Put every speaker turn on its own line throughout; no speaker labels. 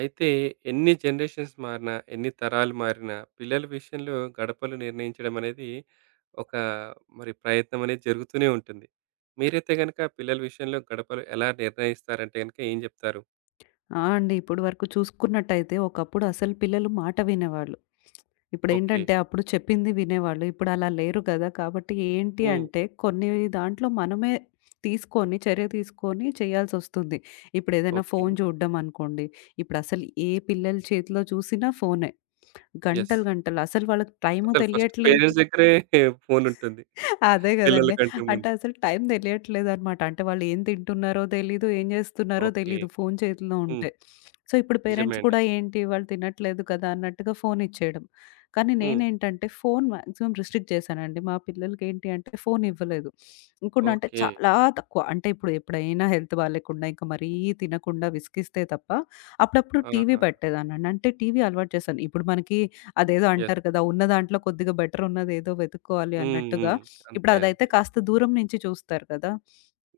అయితే ఎన్ని జనరేషన్స్ మారినా, ఎన్ని తరాలు మారినా పిల్లల విషయంలో గడపలు నిర్ణయించడం అనేది ఒక మరి ప్రయత్నం అనేది జరుగుతూనే ఉంటుంది. మీరైతే గనుక పిల్లల విషయంలో గడపలు ఎలా నిర్ణయిస్తారంటే గనుక ఏం జెప్తారు?
ఆ! అండి. ఇప్పుడు వరకు చూసుకున్నట్టయితే ఒకప్పుడు అసలు పిల్లలు మాట వినేవాళ్ళు.
ఓకే.
ఇప్పుడేంటంటే అప్పుడు చెప్పింది వినేవాళ్ళు. ఇప్పుడు అలా లేరు కదా! కాబట్టి ఏంటి
హ్మ్.
అంటే కొన్ని దాంట్లో మనమే చర్య తీసుకొని చేయాల్సొస్తుంది. ఇప్పుడేదైనా
ఓకే.
ఫోను చూడడం అనుకోండి. ఇప్పుడసలు ఏ పిల్లల చేతిలో చూసినా ఫోనే.
యెస్.
గంటలు గంటలు అసలు వాళ్ళకి టైము
అసలు ఫస్ట్
తెలియట్లేదు.
పేరెంట్స్ దగ్గరే ఫోనుంటుంది.
అదే గదండీ.
పిల్లలకంటే
అంటే
ముందు.
అసలు టైం తెలియట్లేదనమాట. అంటే వాళ్ళు ఏం తింటున్నారో తెలీదు, ఏం జేస్తున్నారో
ఓకే.
తెలీదు ఫోను చేతిలో
హ్మ్.
ఉంటే. సో, ఇప్పుడు
నిజమే
పేరెంట్స్
అండి.
కూడా ఏంటి వాళ్ళు తినట్లేదు కదా! అన్నట్టుగా ఫోను ఇచ్చేయడం. కానీ
హ్మ్.
నేనేంటంటే ఫోను మాక్సిమం రిస్ట్రిక్ట్ చేశానండి. మా పిల్లలకేంటి అంటే ఫోను ఇవ్వలేదు. ఇంకోటి అంటే
ఓకే.
చాలా తక్కువ. అంటే ఇప్పుడు ఎప్పుడైనా హెల్త్ బాలేకుండా ఇంక మరీ తినకుండా విసిగిస్తే తప్ప అప్పుడప్పుడు టీవీ
ఆహా!
పెట్టేదాన్నండి. అంటే టీవీ అలవాటు చేశాను. ఇప్పుడు మనకి అదేదో
యెస్.
అంటారు కదా! ఉన్న దాంట్లో కొద్దిగా బెటర్ ఉన్నదేదో వెతుక్కోవాలి
హ్మ్.
అన్నట్టుగా.
హ్మ్. అంతే.
ఇప్పుడదైతే
అంతే.
కాస్త దూరం నుంచి చూస్తారు కదా!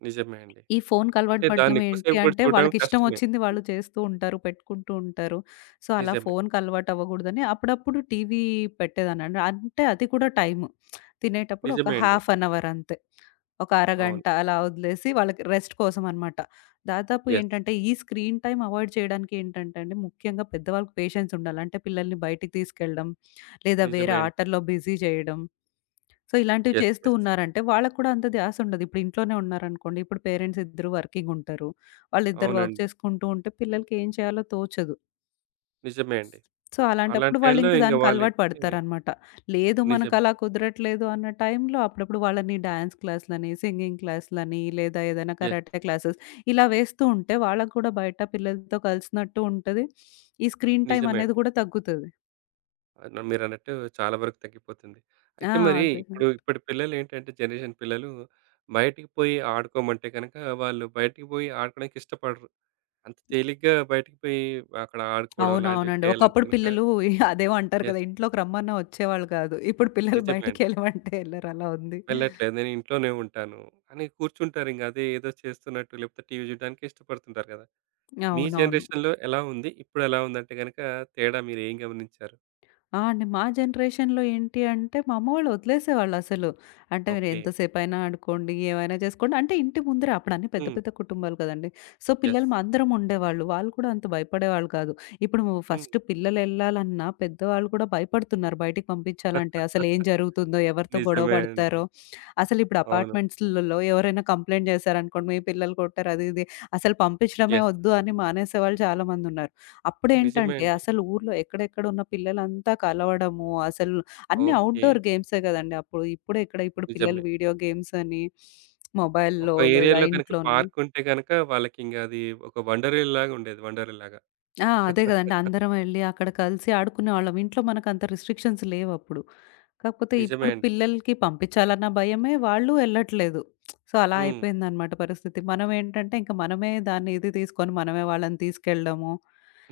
నిజమే అండి.
ఈ ఫోన్‌కి అలవాటు
అంటే దాన్ని
పడడం
ఎక్కువ
ఏంటి
సేపు గూడా
అంటే,
చూడడం
వాళ్ళకిష్టం
కష్టమే.
వచ్చింది వాళ్ళు చేస్తూ ఉంటారు, పెట్టుకుంటూ ఉంటారు. సో, అలా
నిజమే.
ఫోన్‌కి అలవాటు అవ్వకూడదని అప్పుడప్పుడు టీవీ పెట్టేదాన్నండి. అంటే అది కూడా టైము. తినేటప్పుడు ఒక
నిజమే అండి.
హాఫ్ అన్ అవర్ అంతే. ఒక
అవును.
అరగంట అలా వదిలేసి వాళ్ళకి రెస్ట్ కోసం అన్నమాట. దాదాపు
యెస్.
ఏంటంటే, ఈ స్క్రీన్ టైమ్ అవాయిడ్ చేయడానికి ఏంటంటే అండి, ముఖ్యంగా పెద్దవాళ్ళకి పేషెన్స్ ఉండాలి. అంటే పిల్లల్ని బయటికి తీసుకెళ్ళడం, లేదా
నిజమే
వేరే
అండి.
ఆటల్లో బిజీ చేయడం. సో, ఇలాంటివి
యెస్.
చేస్తూ
యెస్.
ఉన్నారంటే వాళ్ళకి కూడా అంత ధ్యాస ఉండదు. ఇప్పుడు ఇంట్లోనే ఉన్నారనుకోండి, ఇప్పుడు పేరెంట్స్ ఇద్దరు వర్కింగ్ ఉంటారు. వాళ్ళిద్దరు వర్క్
అవునండి.
చేసుకుంటూ ఉంటే పిల్లలకి ఏం చేయాలో తోచదు.
నిజమే అండి.
సో,
అలాంటి
అలాంటప్పుడు వాళ్ళు
టైంలో
ఇంక
ఇంక
దానికి అలవాటు
వాళ్ళేంటంటే
పడతారనమాట. లేదు
నిజమే.
మనకలా కుదరట్లేదు అన్న టైంలో అప్పుడప్పుడు వాళ్ళని డాన్స్ క్లాస్‌లని, సింగింగ్ క్లాస్‌లని లేదా ఏదైనా
యెస్.
కరాటే క్లాసెస్ ఇలా వేస్తూ ఉంటే వాళ్ళకి కూడా బయట పిల్లలతో కలిసినట్టు ఉంటది. ఈ స్క్రీన్ టైమ్
నిజమే
అనేది
అండి.
కూడా తగ్గుతది.
న మీరన్నట్టు చాలా వరకు తగ్గిపోతుంది.
ఆ!
అయితే మరి
అదే.
ఇప్పుడు ఇప్పటి పిల్లలేంటంటే జనరేషన్ పిల్లలు బయటికి పోయి ఆడుకోమంటే గనక వాళ్ళు బయటికి పోయి ఆడుకోవడానికి ఇష్టపడరు. అంత తేలిగ్గా బయటికి పోయి అక్కడ ఆడుకోవడం లాంటివి
అవునవునండి.
చేయాలంటే
ఒకప్పుడు
గనక
పిల్లలు అదేమో అంటారు కదా!
యెస్.
ఇంట్లోకి రమ్మన్నా వచ్చేవాళ్ళు కాదు. ఇప్పుడు పిల్లలు
నిజమే అండి.
బయటికెళ్ళమంటే ఎళ్ళరు. అలా ఉంది.
వెళ్ళట్లేదు. నేను ఇంట్లోనే ఉంటాను అని కూర్చుంటారు. ఇంక అదే ఏదో చేస్తున్నట్టు లేకపోతే టీవీ చూడడానికి ఇష్టపడుతుంటారు కదా! మీ
అవునవును.
జనరేషన్‌లో ఎలా ఉంది? ఇప్పుడు ఎలా ఉందంటే గనక తేడా మీరు ఏం గమనించారు?
ఆ! అండి. మా జనరేషన్‌లో ఏంటి అంటే, మా అమ్మ వాళ్ళు వదిలేసేవాళ్ళసలు. అంటే మీరు
ఓకే.
ఎంతసేపైనా ఆడుకోండి, ఏమైనా చేసుకోండి. అంటే ఇంటి ముందరే అప్పుడన్నీ పెద్ద
హ్మ్.
పెద్ద కుటుంబాలు కదండీ. So,
yes.
పిల్లలు మా అందరం ఉండేవాళ్ళు. వాళ్ళు కూడా అంత భయపడేవాళ్ళు కాదు. ఇప్పుడు
హ్మ్.
ఫస్ట్ పిల్లలెళ్ళాలన్నా పెద్దవాళ్ళు కూడా భయపడుతున్నారు బయటికి పంపించాలంటే. అసలు ఏం జరుగుతుందో, ఎవరితో గొడవ
నిజమే అండి.
పడతారో. అసలు ఇప్పుడు
అవును.
అపార్ట్మెంట్స్‌లలో ఎవరైనా కంప్లెయింట్ చేశారనుకోండి, మీ పిల్లలు కొట్టారు అది ఇది. అసలు పంపించడమే
యెస్.
వద్దు అని మానేసేవాళ్ళు చాలామందున్నారు.
నిజమే
అప్పుడేంటంటే
అండి.
అసలు ఊర్లో ఎక్కడెక్కడ ఉన్న పిల్లలంతా కలవడము, అసలు అన్నీ
ఓకే.
ఔట్‌డోర్ గేమ్సే గదండీ అప్పుడు. ఇప్పుడెక్కడ ఇప్పుడు పిల్లలు
నిజమే.
వీడియో గేమ్స్ అని
ఒక
మొబైల్‌లో లేదా
ఏరియాలో గనుక
ఇంట్లోనే.
పార్క్ ఉంటే గనక వాళ్ళకింక అది ఒక వండర్‌లాగా ఉండేది. వండర్‌లాగా.
ఆ! అదే గదండీ. అందరం ఎళ్లి అక్కడ కలిసి ఆడుకునేవాళ్ళం. ఇంట్లో మనకంత రిస్ట్రిక్షన్స్ లేవప్పుడు. కాకపోతే
నిజమే
ఇప్పుడు
అండి.
పిల్లలకి పంపించాలన్న భయమే, వాళ్ళు ఎళ్ళట్లేదు. సో, అలా
హ్మ్.
అయిపోయిందనమాట పరిస్థితి. మనమేంటంటే ఇంక మనమే దాన్ని ఇది తీసుకొని మనమే వాళ్ళని తీసుకెళ్ళడము,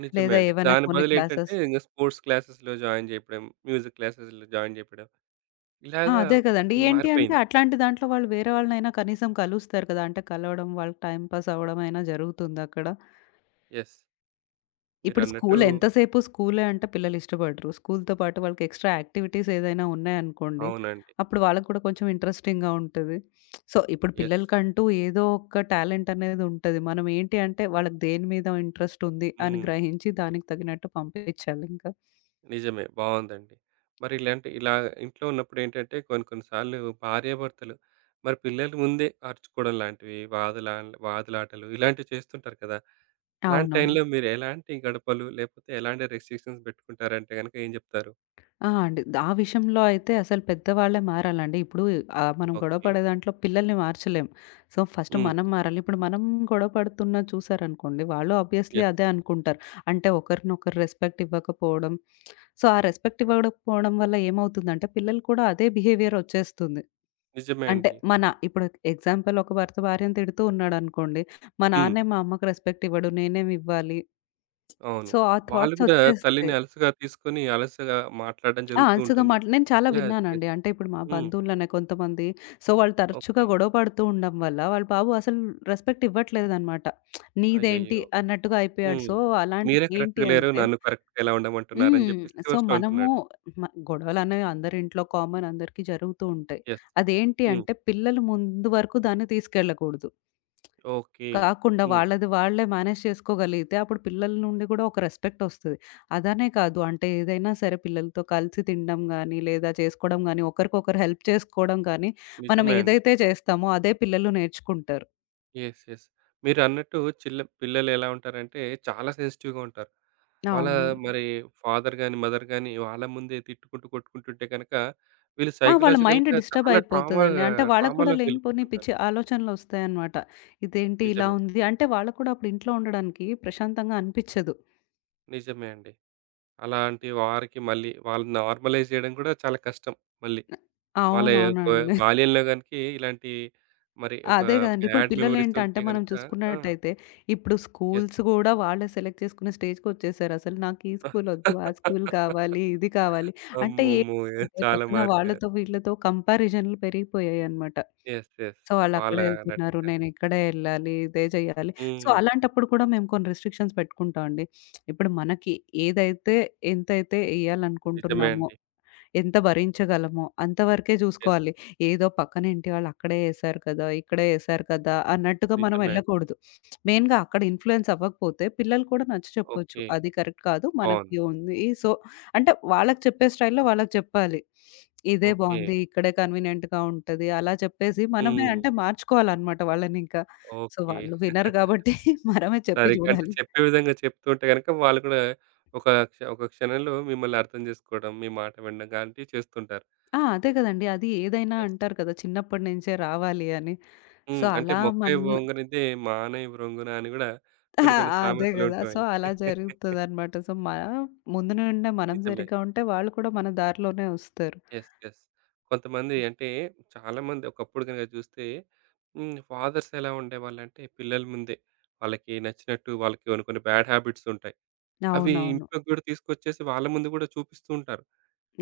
నిజమే
లేదా
అండి.
ఏవైనా
దాని
కొన్ని
బదులు ఏంటంటే
క్లాసెస్.
ఇంక స్పోర్ట్స్ క్లాసెస్‌లో జాయిన్ జేయడం, మ్యూజిక్ క్లాసెస్‌లో జాయిన్ జేయడం.
ఆ!
ఇలాగా
అదే కదండీ. ఏంటి అంటే
మారిపోయింది.
అట్లాంటి దాంట్లో వాళ్ళు వేరే వాళ్ళనైనా కనీసం కలుస్తారు కదా! అంటే కలవడం, వాళ్ళకి టైమ్ పాస్ అవ్వడం అయినా జరుగుతుందక్కడ.
యెస్.
ఇప్పుడు
మీరన్నట్టు
స్కూల్ ఎంతసేపు స్కూలే అంటే పిల్లలు ఇష్టపడరు. స్కూల్‌తో పాటు వాళ్ళకి ఎక్స్‌ట్రా యాక్టివిటీస్ ఏదైనా ఉన్నాయనుకోండి,
అవునండి.
అప్పుడు వాళ్ళకి కూడా కొంచెం ఇంట్రెస్టింగ్‌గా ఉంటది. సో, ఇప్పుడు
యెస్.
పిల్లలకంటూ ఏదో ఒక టాలెంట్ అనేది ఉంటది. మనం ఏంటి అంటే వాళ్ళకి దేని మీద ఇంట్రెస్ట్ ఉంది అని
హ్మ్.
గ్రహించి దానికి తగినట్టు పంపించాలింకా.
నిజమే. బావుందండి. మరి ఇలాంటి ఇలా ఇంట్లో ఉన్నప్పుడేంటంటే కొన్ని కొన్ని సార్లు భార్యాభర్తలు మరి పిల్లలు ముందే అరుచుకోవడం లాంటివి, వాదులాటలు ఇలాంటివి చేస్తుంటారు కదా! అలాంటి
అవునవును.
టైంలో మీరు ఎలాంటి గడపలు లేకపోతే ఎలాంటి రెస్ట్రిక్షన్స్ పెట్టుకుంటారంటే గనుక ఏం చెప్తారు?
ఆ! అండి. ఆ విషయంలో అయితే అసలు పెద్దవాళ్ళే మారాలండి. ఇప్పుడు మనం గొడవ
ఓకే.
పడే దాంట్లో పిల్లల్ని మార్చలేం. సో, ఫస్ట్
హ్మ్.
మనం మారాలి. ఇప్పుడు మనం గొడవ పడుతున్నది చూసారనుకోండి, వాళ్ళు ఆబ్వియస్లీ
యెస్.
అదే అనుకుంటారు. అంటే ఒకరినొకరు రెస్పెక్ట్ ఇవ్వకపోవడం. సో, ఆ రెస్పెక్ట్ ఇవ్వకపోవడం వల్ల ఏమవుతుందంటే పిల్లలు కూడా అదే బిహేవియర్ ఒచ్చేస్తుంది.
నిజమే
అంటే
అండి.
మన ఇప్పుడు ఎగ్జాంపుల్ ఒక భర్త భార్యను తిడుతూ ఉన్నాడనుకోండి, మా
హ్మ్.
నాన్నే మా అమ్మకి రెస్పెక్ట్ ఇవ్వడు నేనేమి ఇవ్వాలి?
అవును.
సో, ఆ
వాళ్ళు
థాట్స్
కూడా తల్లిని
ఒచ్చేస్తాయి.
అలుసుగా తీసుకొని, అలుసుగా మాట్లాడడం
ఆ!
జరుగుతూ
అలుసుగా
ఉంటుంది.
నేను చాలా
ఇలా
విన్నానండి. అంటే ఇప్పుడు మా
హ్మ్.
బంధువుల్లోనే కొంతమంది సో, వాళ్ళు తరచుగా
ఓకే.
గొడవ పడుతూ ఉండడం వల్ల వాళ్ళ బాబు అసలు రెస్పెక్ట్ ఇవ్వట్లేదనమాట. నీదేంటి
అయ్యయ్యో!
అన్నట్టుగా అయిపోయాడు.
హ్మ్.
సో, అలాంటివి
మీరే కరెక్ట్‌గా
ఏంటి
లేరు.
అంటే
నన్ను కరెక్ట్‌గా ఎలా ఉండమంటున్నారని
హ్మ్.
చెప్పేసి
సో,
రివర్స్‌లో
మనము
అంటున్నాడు.
గొడవలనేవి అందరి ఇంట్లో కామన్ అందరికీ జరుగుతూ ఉంటాయి.
యెస్.
అదేంటి
హ్మ్.
అంటే పిల్లలు ముందు వరకు దాన్ని తీసుకెళ్ళకూడదు.
ఓకే.
కాకుండా
హ్మ్.
వాళ్ళది వాళ్ళే మేనేజ్ చేసుకోగలిగితే అప్పుడు పిల్లల నుండి కూడా ఒక రెస్పెక్ట్ ఒస్తది. అదనే కాదు అంటే ఏదైనా సరే పిల్లలతో కలిసి తినడం గానీ, లేదా చేసుకోవడం గానీ, ఒకరికొకరు హెల్ప్ చేసుకోవడం గానీ, మనం
నిజమే అండి.
ఏదైతే చేస్తామో అదే పిల్లలు నేర్చుకుంటారు.
యెస్. యెస్. మీరన్నట్టు చిల్ల పిల్లలు ఎలా ఉంటారంటే చాలా సెన్సిటివ్‌గా ఉంటారు. వాళ్ళ
అవును.
మరి ఫాదర్ గాని, మదర్ గాని వాళ్ళ ముందే తిట్టుకుంటూ, కొట్టుకుంటుంటే గనక వీళ్ళు
ఆ! వాళ్ళ మైండ్
సైకలాజికల్‌గా
డిస్టర్బ్
చాలా ట్రామా
అయిపోతదండి. అంటే వాళ్ళకి కూడా లేనిపోని
ట్రామాలోకెళ్ళిపోతుంటారు.
పిచ్చి ఆలోచనలొస్తాయన్నమాట. ఇదేంటి ఇలా
నిజమే.
ఉంది? అంటే వాళ్ళకి కూడా అప్పుడు ఇంట్లో ఉండడానికి ప్రశాంతంగా అనిపిచ్చదు.
నిజమే అండి. అలాంటి వారికి మళ్ళీ వాళ్ళని నార్మలైజ్ చేయడం కూడా చాలా కష్టం మళ్ళీ. వాళ్ళ యొక్క
అవునవునండి.
బాల్యంలో గనకి ఇలాంటి మరి ఒక
అదే గదండీ. ఇప్పుడు
బ్యాడ్ మెమోరీస్
పిల్లలేంటంటే
ఉంటే
మనం
గనుక ఆ!
చూసుకున్నట్టయితే, ఇప్పుడు
యెస్.
స్కూల్స్ గూడా వాళ్ళే సెలెక్ట్ చేసుకునే స్టేజ్‌కొచ్చేసారు. అసలు నాకు ఈ స్కూలొద్దు, ఆ స్కూల్ కావాలి, ఇది కావాలి. అంటే
అమ్మమ్మో!
ఏంటంటే
చాలా
పక్కన
మారిపోయారు.
వాళ్ళతో, వీళ్ళతో కంపారిజన్‌లు పెరిగిపోయాయన్నమాట.
యెస్. యెస్.
సో,
వాళ్ళ
వాళ్ళక్కడ ఎళ్తున్నారు,
నటన.
నేనిక్కడే ఎళ్ళాలి, ఇదే జేయాలి. సో,
హ్మ్.
అలాంటప్పుడు కూడా మేము కొన్ని రిస్ట్రిక్షన్స్ పెట్టుకుంటాం అండి. ఇప్పుడు మనకి ఏదైతే ఎంతైతే
నిజమే
ఎయ్యాలనుకుంటున్నామో
అండి.
ఎంత భరించగలమో అంతవరకే
యెస్.
చూసుకోవాలి. ఏదో పక్కన ఇంటి వాళ్ళు అక్కడే ఏశారు కదా! ఇక్కడే ఏశారు కదా! అన్నట్టుగా మనం
నిజమే అండి.
ఎళ్ళకూడదు. మెయిన్‌గా అక్కడ ఇన్‌ఫ్లూయెన్స్ అవ్వకపోతే పిల్లలు కూడా నచ్చ చెప్పొచ్చు.
ఓకే.
అది కరెక్ట్ కాదు.
అవును.
మనకి ఉంది. సో, అంటే వాళ్ళకి చెప్పే స్టైల్‌లో వాళ్ళకి చెప్పాలి. ఇదే
ఓకే.
బావుంది. ఇక్కడే కన్వీనియంట్‌గా ఉంటది. అలా చెప్పేసి మనమే
హ్మ్.
అంటే మార్చుకోవాలన్నమాట వాళ్ళనింకా. So,
okay.
వాళ్ళు వినరు కాబట్టి మనమే చెప్పి
సరిగ్గా అంటే
చూడాలి.
చెప్పే విధంగా చెప్తూ ఉంటే గనుక వాళ్ళు కూడా ఒక క్షణంలో మిమ్మల్ని అర్థం జేసుకోవడం, మీ మాట వినడం లాంటివి చేస్తుంటారు.
ఆ! అదే కదండీ. అది ఏదైనా
యెస్.
అంటారు కదా! చిన్నప్పటి నుంచే రావాలి అని. సో,
హ్మ్. అంటే
అలా
"మొక్కై ఓంగనిదే మానై వ్రొంగున" అని గూడా కొన్ని
అహా!
కొన్ని
అదే
సామెతలు
గదా! సో,
ఉంటాయి.
అలా జరుగుతదనమాట. సో, మన ముందు నుండే మనం
నిజమే.
సరిగ్గా ఉంటే వాళ్ళు కూడా మన దారిలోనే వస్తారు.
యెస్. యెస్. కొంతమంది అంటే చాలామంది ఒకప్పుడు గనుక చూస్తే హ్మ్. ఫాదర్స్ ఎలా ఉండేవాళ్ళంటే పిల్లల ముందే వాళ్ళకి నచ్చినట్టు వాళ్ళకి కొన్ని కొన్ని బ్యాడ్ హ్యాబిట్స్ ఉంటాయి. అవి
అవునవును.
ఇంట్లోకి గూడా తీసుకొచ్చేసి వాళ్ళ ముందు గూడా చూపిస్తూ ఉంటారు.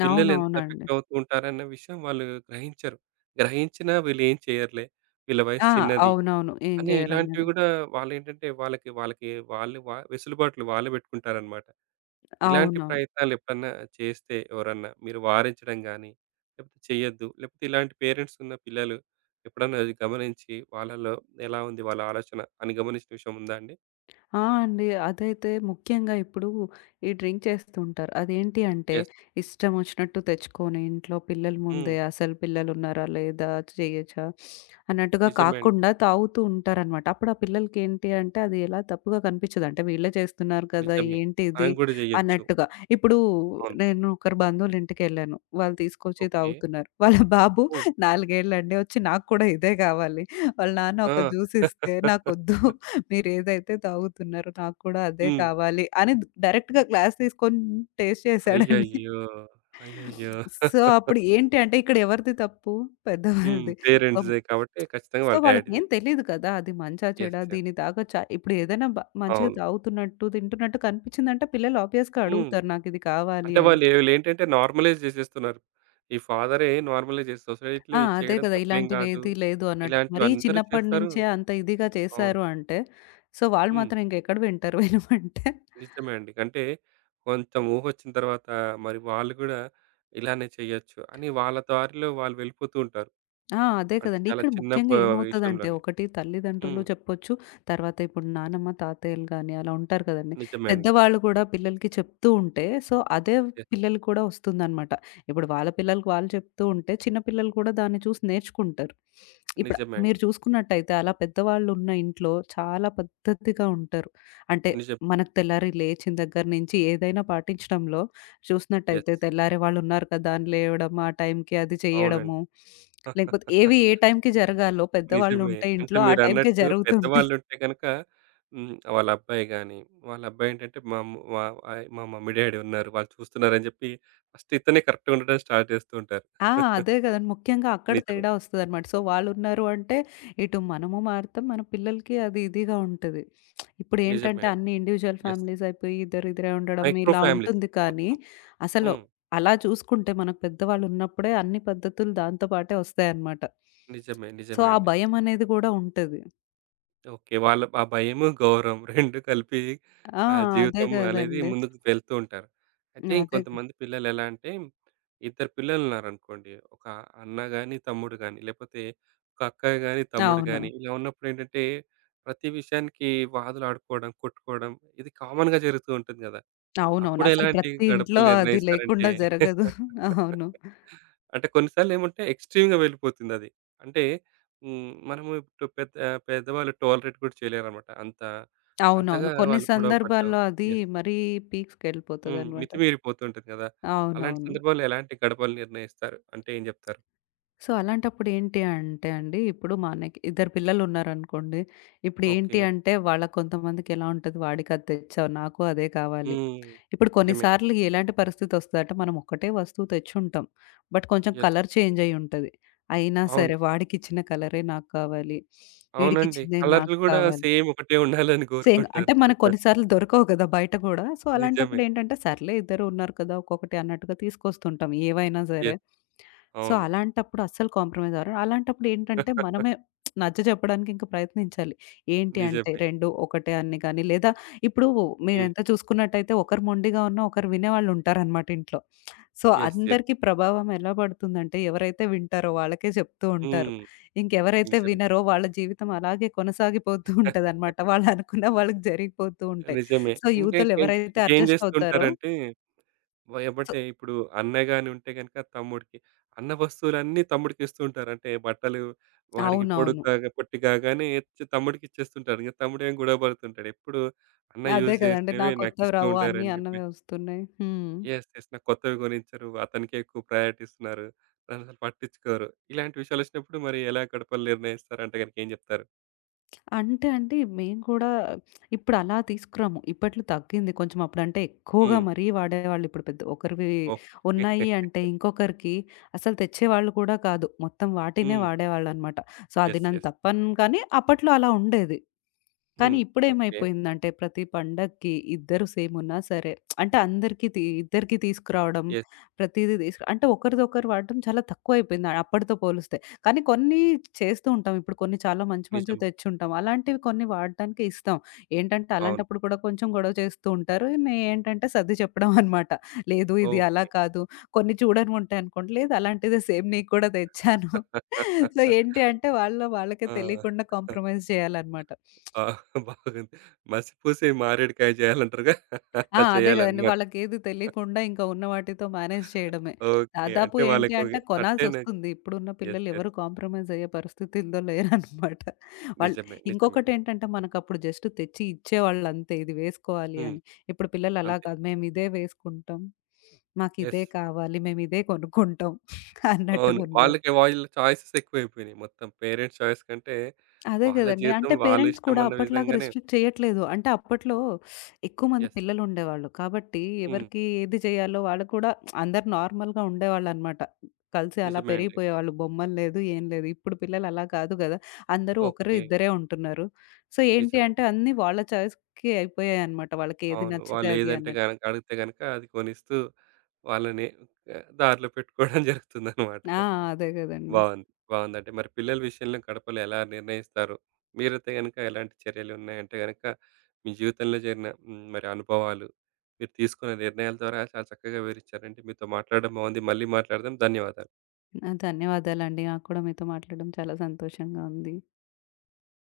పిల్లలు ఎంత
అవునవునండి.
ఎఫెక్ట్ అవుతూ ఉంటారన్న విషయం వాళ్ళు గ్రహించరు. గ్రహించినా వీళ్ళు ఏం చేయరులే. వీళ్ళ వయసు
ఆ!
చిన్నది.
అవునవును. ఏం
కానీ ఇలాంటివి
జేయరన్నది.
గూడా వాళ్ళేంటంటే వాళ్ళకి వాళ్ళకి వాళ్ళు వా వెసులుబాట్లు వాళ్ళే పెట్టుకుంటారనమాట. ఇలాంటి
అవునవును.
ప్రయత్నాలెప్పుడన్నా చేస్తే ఎవరన్నా మీరు వారించడం గానీ, లేకపోతే చెయ్యొద్దు, లేకపోతే ఇలాంటి పేరెంట్స్ ఉన్న పిల్లలు ఎప్పుడన్నా అది గమనించి వాళ్ళలో ఎలా ఉంది వాళ్ళ ఆలోచన అని గమనించిన విషయం ఉందా అండి?
ఆ! అండి. అదైతే ముఖ్యంగా ఇప్పుడు ఈ డ్రింక్ చేస్తుంటారు. అదేంటి అంటే
యెస్.
ఇష్టమొచ్చినట్టు తెచ్చుకొని ఇంట్లో పిల్లల
హ్మ్.
ముందే అసలు పిల్లలున్నారా? లేదా? చేయొచ్చా? అన్నట్టుగా
నిజమే అండి.
కాకుండా తాగుతూ ఉంటారనమాట. అప్పుడు ఆ పిల్లలకి ఏంటి అంటే అది ఎలా తప్పుగా కనిపించదు. అంటే వీళ్ళే చేస్తున్నారు కదా!
నిజమే.
ఏంటి
మనం
ఇది
గూడా జెయ్యొచ్చు.
అన్నట్టుగా. ఇప్పుడు
అవును.
నేను ఒకరి బంధువుల ఇంటికెళ్ళాను. వాళ్ళు తీసుకొచ్చి
ఓకే.
తాగుతున్నారు. వాళ్ళ బాబు
హ్మ్.
4 ఏళ్ళండి. వచ్చి నాకు కూడా ఇదే కావాలి. వాళ్ళ నాన్న ఒక
ఆ!
జ్యూస్ ఇస్తే నాకొద్దు మీరేదైతే తాగుతున్నారో నాకు కూడా అదే
హ్మ్.
కావాలి అని డైరెక్ట్‌గా గ్లాస్ తీసుకొని టేస్ట్ చేసాడండి.
అయ్యయ్యో! అయ్యయ్యో!
సో, అప్పుడు ఏంటి అంటే ఇక్కడ ఎవరిది తప్పు?
హ్మ్.
పెద్దవాళ్ళది. అం
పేరెంట్స్‌దే కాబట్టి ఖచ్చితంగా
సో,
వాళ్ళ డ్యాడీదే.
వాళ్ళకేం తెలీదు కదా! అది మంచా, చెడా,
యెస్. యెస్.
దీన్ని తాగొచ్చా? ఇప్పుడు ఏదైనా మంచిగా
అవును.
తాగుతున్నట్టు, తింటున్నట్టు కనిపించిందంటే పిల్లలు ఆబ్వియస్‌గా
హ్మ్.
అడుగుతారు నాకిది కావాలి
అంటే
అని.
వాళ్ళు వీళ్ళేంటంటే నార్మలైజ్ జేసేస్తున్నారు. ఈ ఫాదరే నార్మలైజ్ చేసి సొసైటీలో
ఆ!
ఇది
అదే
చేయడం
కదా!
తప్పేం కాదు.
ఇలాంటివేది లేదు అన్నట్టు. మరీ
ఇలాంటివందరూ
చిన్నప్పటి
చేస్తారు.
నుంచే అంత ఇదిగా
అవును.
చేశారు అంటే, సో, వాళ్ళు
హ్మ్.
మాత్రం ఇంకెక్కడ వింటారు వినమంటే.
నిజమే అండి. అంటే కొంచెం ఊహొచ్చిన తర్వాత మరి వాళ్ళు గూడా ఇలానే చేయొచ్చు అని వాళ్ళ దారిలో వాళ్ళు వెళ్ళిపోతూ ఉంటారు.
ఆ! అదే
అంటే
కదండీ.
చాలా
ఇక్కడ
చిన్న ప
ముఖ్యంగా ఏమవుతదంటే
విషయంలోనే.
ఒకటి తల్లిదండ్రులు
హ్మ్.
చెప్పొచ్చు. తర్వాత ఇప్పుడు నానమ్మ, తాతయ్యలు గాని అలా ఉంటారు కదండీ.
నిజమే అండి.
పెద్దవాళ్ళు కూడా పిల్లలకి చెప్తూ ఉంటే సో, అదే
యెస్.
పిల్లలకి కూడా వస్తుందనమాట. ఇప్పుడు వాళ్ళ పిల్లలకి వాళ్ళు చెప్తూ ఉంటే చిన్న పిల్లలు కూడా దాన్ని చూసి నేర్చుకుంటారు. ఇప్పుడు
నిజమే
మీరు
అండి.
చూసుకున్నట్టయితే అలా పెద్దవాళ్ళు ఉన్న ఇంట్లో చాలా పద్ధతిగా ఉంటారు. అంటే
నిజమే.
మనకు తెల్లారి లేచిన దగ్గర నుంచి ఏదైనా పాటించడంలో చూసినట్టయితే
యెస్.
తెల్లారే వాళ్ళున్నారు కదా! అని లేవడం, ఆ టైంకి అది
అవునండి.
చేయడము. లేకపోతే ఏవి ఏ టైంకి జరగాలో
నిజమే.
పెద్దవాళ్ళుంటే
అంటే
ఇంట్లో ఆ టైంకే
మీరన్నట్టు
జరుగుతుంటాయి.
పెద్దవాళ్ళుంటే గనక హ్మ్. వాళ్ళ అబ్బాయి గాని, వాళ్ళ అబ్బాయేంటంటే మా మ్ మా ఆహ్, మా మమ్మీ, డ్యాడీ ఉన్నారు. వాళ్ళు చూస్తున్నారని జెప్పి ఫస్ట్ ఇతనే కరెక్ట్‌గా ఉండడం స్టార్ట్ జేస్తూ ఉంటారు.
ఆ! అదే గదండి. ముఖ్యంగా అక్కడ
నిజమే.
తేడా ఒస్తదనమాట. సో, వాళ్ళున్నారు అంటే ఇటు మనము మారుతాం, మన పిల్లలకి అది ఇదిగా ఉంటది.
నిజమే
ఇప్పుడేంటంటే
అండి.
అన్ని ఇండివిడ్యువల్
యెస్.
ఫ్యామిలీస్ అయిపోయి ఇద్దరిద్దరే ఉండడం
మైక్రో
ఇలా
ఫ్యామిలీస్
ఉంటుంది కానీ,
మొత్తం.
అసలు
హ్మ్.
అలా చూసుకుంటే మనకు పెద్దవాళ్ళున్నప్పుడే అన్ని పద్ధతులు దాంతో పాటే ఒస్తాయన్నమాట.
నిజమే.
సో,
నిజమే
ఆ
అండి.
భయమనేది గూడా ఉంటది.
ఓకే. వాళ్ళ ఆ భయము, గౌరవం 2 కలిపి
ఆ!
ఆ
అదే
జీవితం అనేది
గదండీ.
ముందుకు వెళ్తూ ఉంటారు. అయితే
అదే.
ఇంకొంతమంది పిల్లలెలా అంటే, ఇద్దరు పిల్లలున్నారనుకోండి. ఒక అన్న గాని, తమ్ముడు గాని, లేపోతే ఒక అక్క గాని, తమ్ముడు
అవును.
గాని, ఇలా ఉన్నప్పుడేంటంటే, ప్రతి విషయానికి వాదులాడుకోవడం, కొట్టుకోవడం ఇది కామన్‌గా జరుగుతూ ఉంటుంది గదా!
అవునవును.
అప్పుడు
అసలు
ఎలాంటి
ప్రతి ఇంట్లో
గడపలు
అది
నిర్ణయిస్తారంటే
లేకుండా జరగదు. అవును.
అంటే కొన్ని సార్లేమంటే ఎక్స్‌ట్రీమ్‌గా వెళ్ళిపోతుందది. అంటే హ్మ్. మనము ఇప్పుడు పెద్ద పెద్దవాళ్ళు టాలరేట్ కూడా చేయలేరనమాట. అంత అంతగా
అవునవును. కొన్ని
వాళ్ళు గొడవ పడ్డం.
సందర్భాల్లో అది
యెస్.
మరీ
హ్మ్.
పీక్స్‌కెళ్ళిపోతదనమాట.
మితిమీరిపోతుంటది కదా! అలాంటి
అవునవును.
సందర్భాల్లో ఎలాంటి గడపలు నిర్ణయిస్తారు? అంటే ఏం జెప్తారు?
సో, అలాంటప్పుడు ఏంటి అంటే అండి, ఇప్పుడు మా అన్నయ్యకి ఇద్దరు పిల్లలున్నారనుకోండి. ఇప్పుడు
ఓకే.
ఏంటి అంటే వాళ్ళ కొంతమందికెలా ఉంటది, "వాడికది తెచ్చావు, నాకు అదే కావాలి."
హ్మ్.
ఇప్పుడు
నిజమే.
కొన్నిసార్లు ఎలాంటి పరిస్థితొస్తదంటే, మనం ఒక్కటే వస్తువు తెచ్చుంటాం. బట్ కొంచెం
యెస్.
కలర్ చేంజ్ అయ్యుంటది. అయినా
అవును.
సరే వాడికిచ్చిన కలరే నాకు కావాలి,
అవునండి.
వీడికిచ్చిందే
కలర్‌లు
నాకు
గూడా
కావాలి.
సేమ్ ఒకటే ఉండాలని
సేమ్
కోరుకుంటారు.
అంటే మనకు కొన్ని సార్లు దొరకవు కదా బయట గూడా. సో,
నిజమే.
అలాంటప్పుడు ఏంటంటే, సర్లే ఇద్దరు ఉన్నారు కదా! ఒక్కొక్కటి అన్నట్టుగా తీసుకొస్తుంటాం ఏవైనా సరే.
యెస్.
సో,
అవును.
అలాంటప్పుడు అస్సలు కాంప్రమైజ్ అవ్వరు. అలాంటప్పుడు ఏంటంటే, మనమే నచ్చ చెప్పడానికి ఇంకా ప్రయత్నించాలి. ఏంటి అంటే
నిజమే.
2 ఒకటే అని గాని, లేదా ఇప్పుడు
హ్మ్.
మీరెంత చూసుకున్నట్టయితే ఒకరు మొండిగా ఉన్నా, ఒకరు వినేవాళ్ళుంటారనమాట ఇంట్లో. So,
yes. యెస్.
అందరికీ ప్రభావం ఎలా పడుతుందంటే, ఎవరైతే వింటారో వాళ్ళకే చెప్తూ ఉంటారు.
హ్మ్.
ఇంకెవరైతే
నిజమే.
వినరో వాళ్ళ జీవితం అలాగే కొనసాగిపోతూ ఉంటదనమాట. వాళ్ళనుకున్న వాళ్ళకి జరిగిపోతూ ఉంటాయి.
నిజమే.
సో,
ఇంకా
యువతలు
ఇంకే
ఎవరైతే
ఇంకేం
అడ్జస్ట్ అవుతారో
జేస్తుంటారంటే, వ
సో
ఎమ్మటే ఇప్పుడు అన్న గాని ఉంటే గనుక తమ్ముడికి, అన్న వస్తువులన్నీ తమ్ముడికి ఇస్తూ ఉంటారు. అంటే బట్టలు వాడికి
అవునవును.
పొడుగ్గాగా, పొట్టి కాగానే ఇచ్చి తమ్ముడికి ఇచ్చేస్తుంటారు. ఇక తమ్ముడేమో గొడవ పడుతుంటాడు. ఎప్పుడు అన్న
అదే
యూజ్
కదండీ!
చేసినవే
నాకొత్తవి
నాకిస్తూ
రావు అన్నీ
ఉంటారని చెప్పి.
అన్నవే వస్తున్నాయి. హ్మ్.
యెస్. యెస్. నాకు కొత్తవి కొనిచ్చరు. అతనికే ఎక్కువ ప్రయారిటీ ఇస్తున్నారు. నన్నసలు పట్టించుకోరు. ఇలాంటి విషయాలొచ్చినప్పుడు మరి ఎలా గడపలు నిర్ణయిస్తారంటే గనుక ఏం జెప్తారు?
అంటే అండి, మేము కూడా ఇప్పుడు అలా తీసుకురాము. ఇప్పట్లో తగ్గింది కొంచెం. అప్పుడంటే ఎక్కువగా
హ్మ్.
మరీ వాడేవాళ్ళు. ఇప్పుడు పెద్ద ఒకరివి
ఓకే.
ఉన్నాయి అంటే ఇంకొకరికి అసలు తెచ్చేవాళ్ళు కూడా కాదు. మొత్తం వాటినే
హ్మ్.
వాడేవాళ్ళనమాట. సో, అది
యెస్.
నేను
యెస్.
తప్పను కానీ అప్పట్లో అలా ఉండేది. కానీ
హ్మ్. ఓకే.
ఇప్పుడేమైపోయిందంటే ప్రతి పండక్కి ఇద్దరు సేమ్ ఉన్నా సరే అంటే అందరికీ ఇద్దరికీ తీసుకురావడం,
యెస్.
ప్రతీదీ తీసుకు అంటే ఒకరిదొకరు వాడటం చాలా తక్కువైపోయింది అప్పటితో పోలిస్తే. కానీ కొన్ని చేస్తూ ఉంటాం. ఇప్పుడు కొన్ని చాలా మంచి మంచివి
నిజమే.
తెచ్చుంటాం. అలాంటివి కొన్ని వాడటానికి ఇస్తాం. ఏంటంటే
అవును.
అలాంటప్పుడు కూడా కొంచెం గొడవ చేస్తూ ఉంటారు. ఏంటంటే సర్ది చెప్పడం అనమాట. లేదు ఇది అలా
ఓకే.
కాదు. కొన్ని చూడనివుంటాయనుకోండి. లేదు అలాంటిదే సేమ్ నీకు కూడా తెచ్చాను. సో ఏంటి అంటే వాళ్ళు వాళ్ళకే
ఆ!
తెలియకుండా కాంప్రమైజ్ చేయాలన్నమాట.
ఆ! బాగుంది. మసిపూసి మారేడుకాయ చేయాలంటారుగా
ఆ!
అలా
అదే గదండీ.
చేయాలన్నమాట.
వాళ్ళకేది తెలియకుండా ఇంకా ఉన్న వాటితో మేనేజ్ చేయడమే.
ఓకే.
దాదాపు
అంటే
ఏంటి
వాళ్ళకి ఒక
అంటే
సర్టెన్
కొనాల్సొస్తుంది. ఇప్పుడున్న
యెస్.
పిల్లలు
యెస్.
ఎవరు కాంప్రమైజ్ అయ్యే పరిస్థితుల్లో లేరనమాట. వాళ్ళు
నిజమే. నిజమే అండి.
ఇంకొకటేంటంటే మనకప్పుడు జస్ట్ తెచ్చి ఇచ్చేవాళ్ళంతే. ఇది వేసుకోవాలి
హ్మ్.
అని. ఇప్పుడు పిల్లలు అలా
అంతే.
కాదు. మేమిదే వేసుకుంటాం. మాకిదే
యెస్.
కావాలి. మేమిదే కొనుక్కుంటాం
అవును.
అన్నట్టుగున్నారు.
వాళ్ళకి వాళ్ళ చాయిసెస్ ఎక్కువైపోయినాయి. మొత్తం పేరెంట్స్ చాయిస్ కంటే
అదే
వాళ్ళ
గదండీ.
జీవితం
అంటే
వాళ్ళ
పేరెంట్స్ కూడా
ఇష్టమన్న
అప్పట్లాగా
విధంగానే
రిస్ట్రిక్ట్ చేయట్లేదు. అంటే అప్పట్లో ఎక్కువ మంది
యెస్.
పిల్లలుండేవాళ్ళు. కాబట్టి
హ్మ్.
ఎవరికి ఏది చేయాలో వాళ్ళు కూడా అందరు నార్మల్‌గా ఉండేవాళ్ళనమాట. కలిసి అలా
నిజమే అండి.
పెరిగిపోయేవాళ్ళు. బొమ్మలు లేదు, ఏం లేదు. ఇప్పుడు పిల్లలు అలా కాదు గదా! అందరూ ఒకరు,
ఓకే.
ఇద్దరే ఉంటున్నారు. సో, ఏంటి
నిజమే.
అంటే అన్నీ వాళ్ళ చాయిస్‌కి అయిపోయాయనమాట. వాళ్ళకి ఏది
అవును.
నచ్చితే అది
వాళ్ళేదంటే
అన్నట్టు.
గనక అడిగితే గనక అది కొనిస్తూ వాళ్ళని ఆహ్, దారిలో పెట్టుకోవడం జరుగుతుందనమాట.
ఆ! అదే గదండీ.
బావుంది. బావుందంటే మరి పిల్లల విషయంలో గడపలు ఎలా నిర్ణయిస్తారు? మీరైతే గనక ఎలాంటి చర్యలున్నాయంటే గనక మీ జీవితంలో జరిగిన హ్మ్. మరి అనుభవాలు, మీరు తీసుకున్న నిర్ణయాల ద్వారా చాలా చక్కగా వివరించారండి. మీతో మాట్లాడడం బావుంది. మళ్ళీ మాట్లాడదాం. ధన్యవాదాలు.
ఆ! ధన్యవాదాలండి. నాకు కూడా మీతో మాట్లాడడం చాలా సంతోషంగా ఉంది.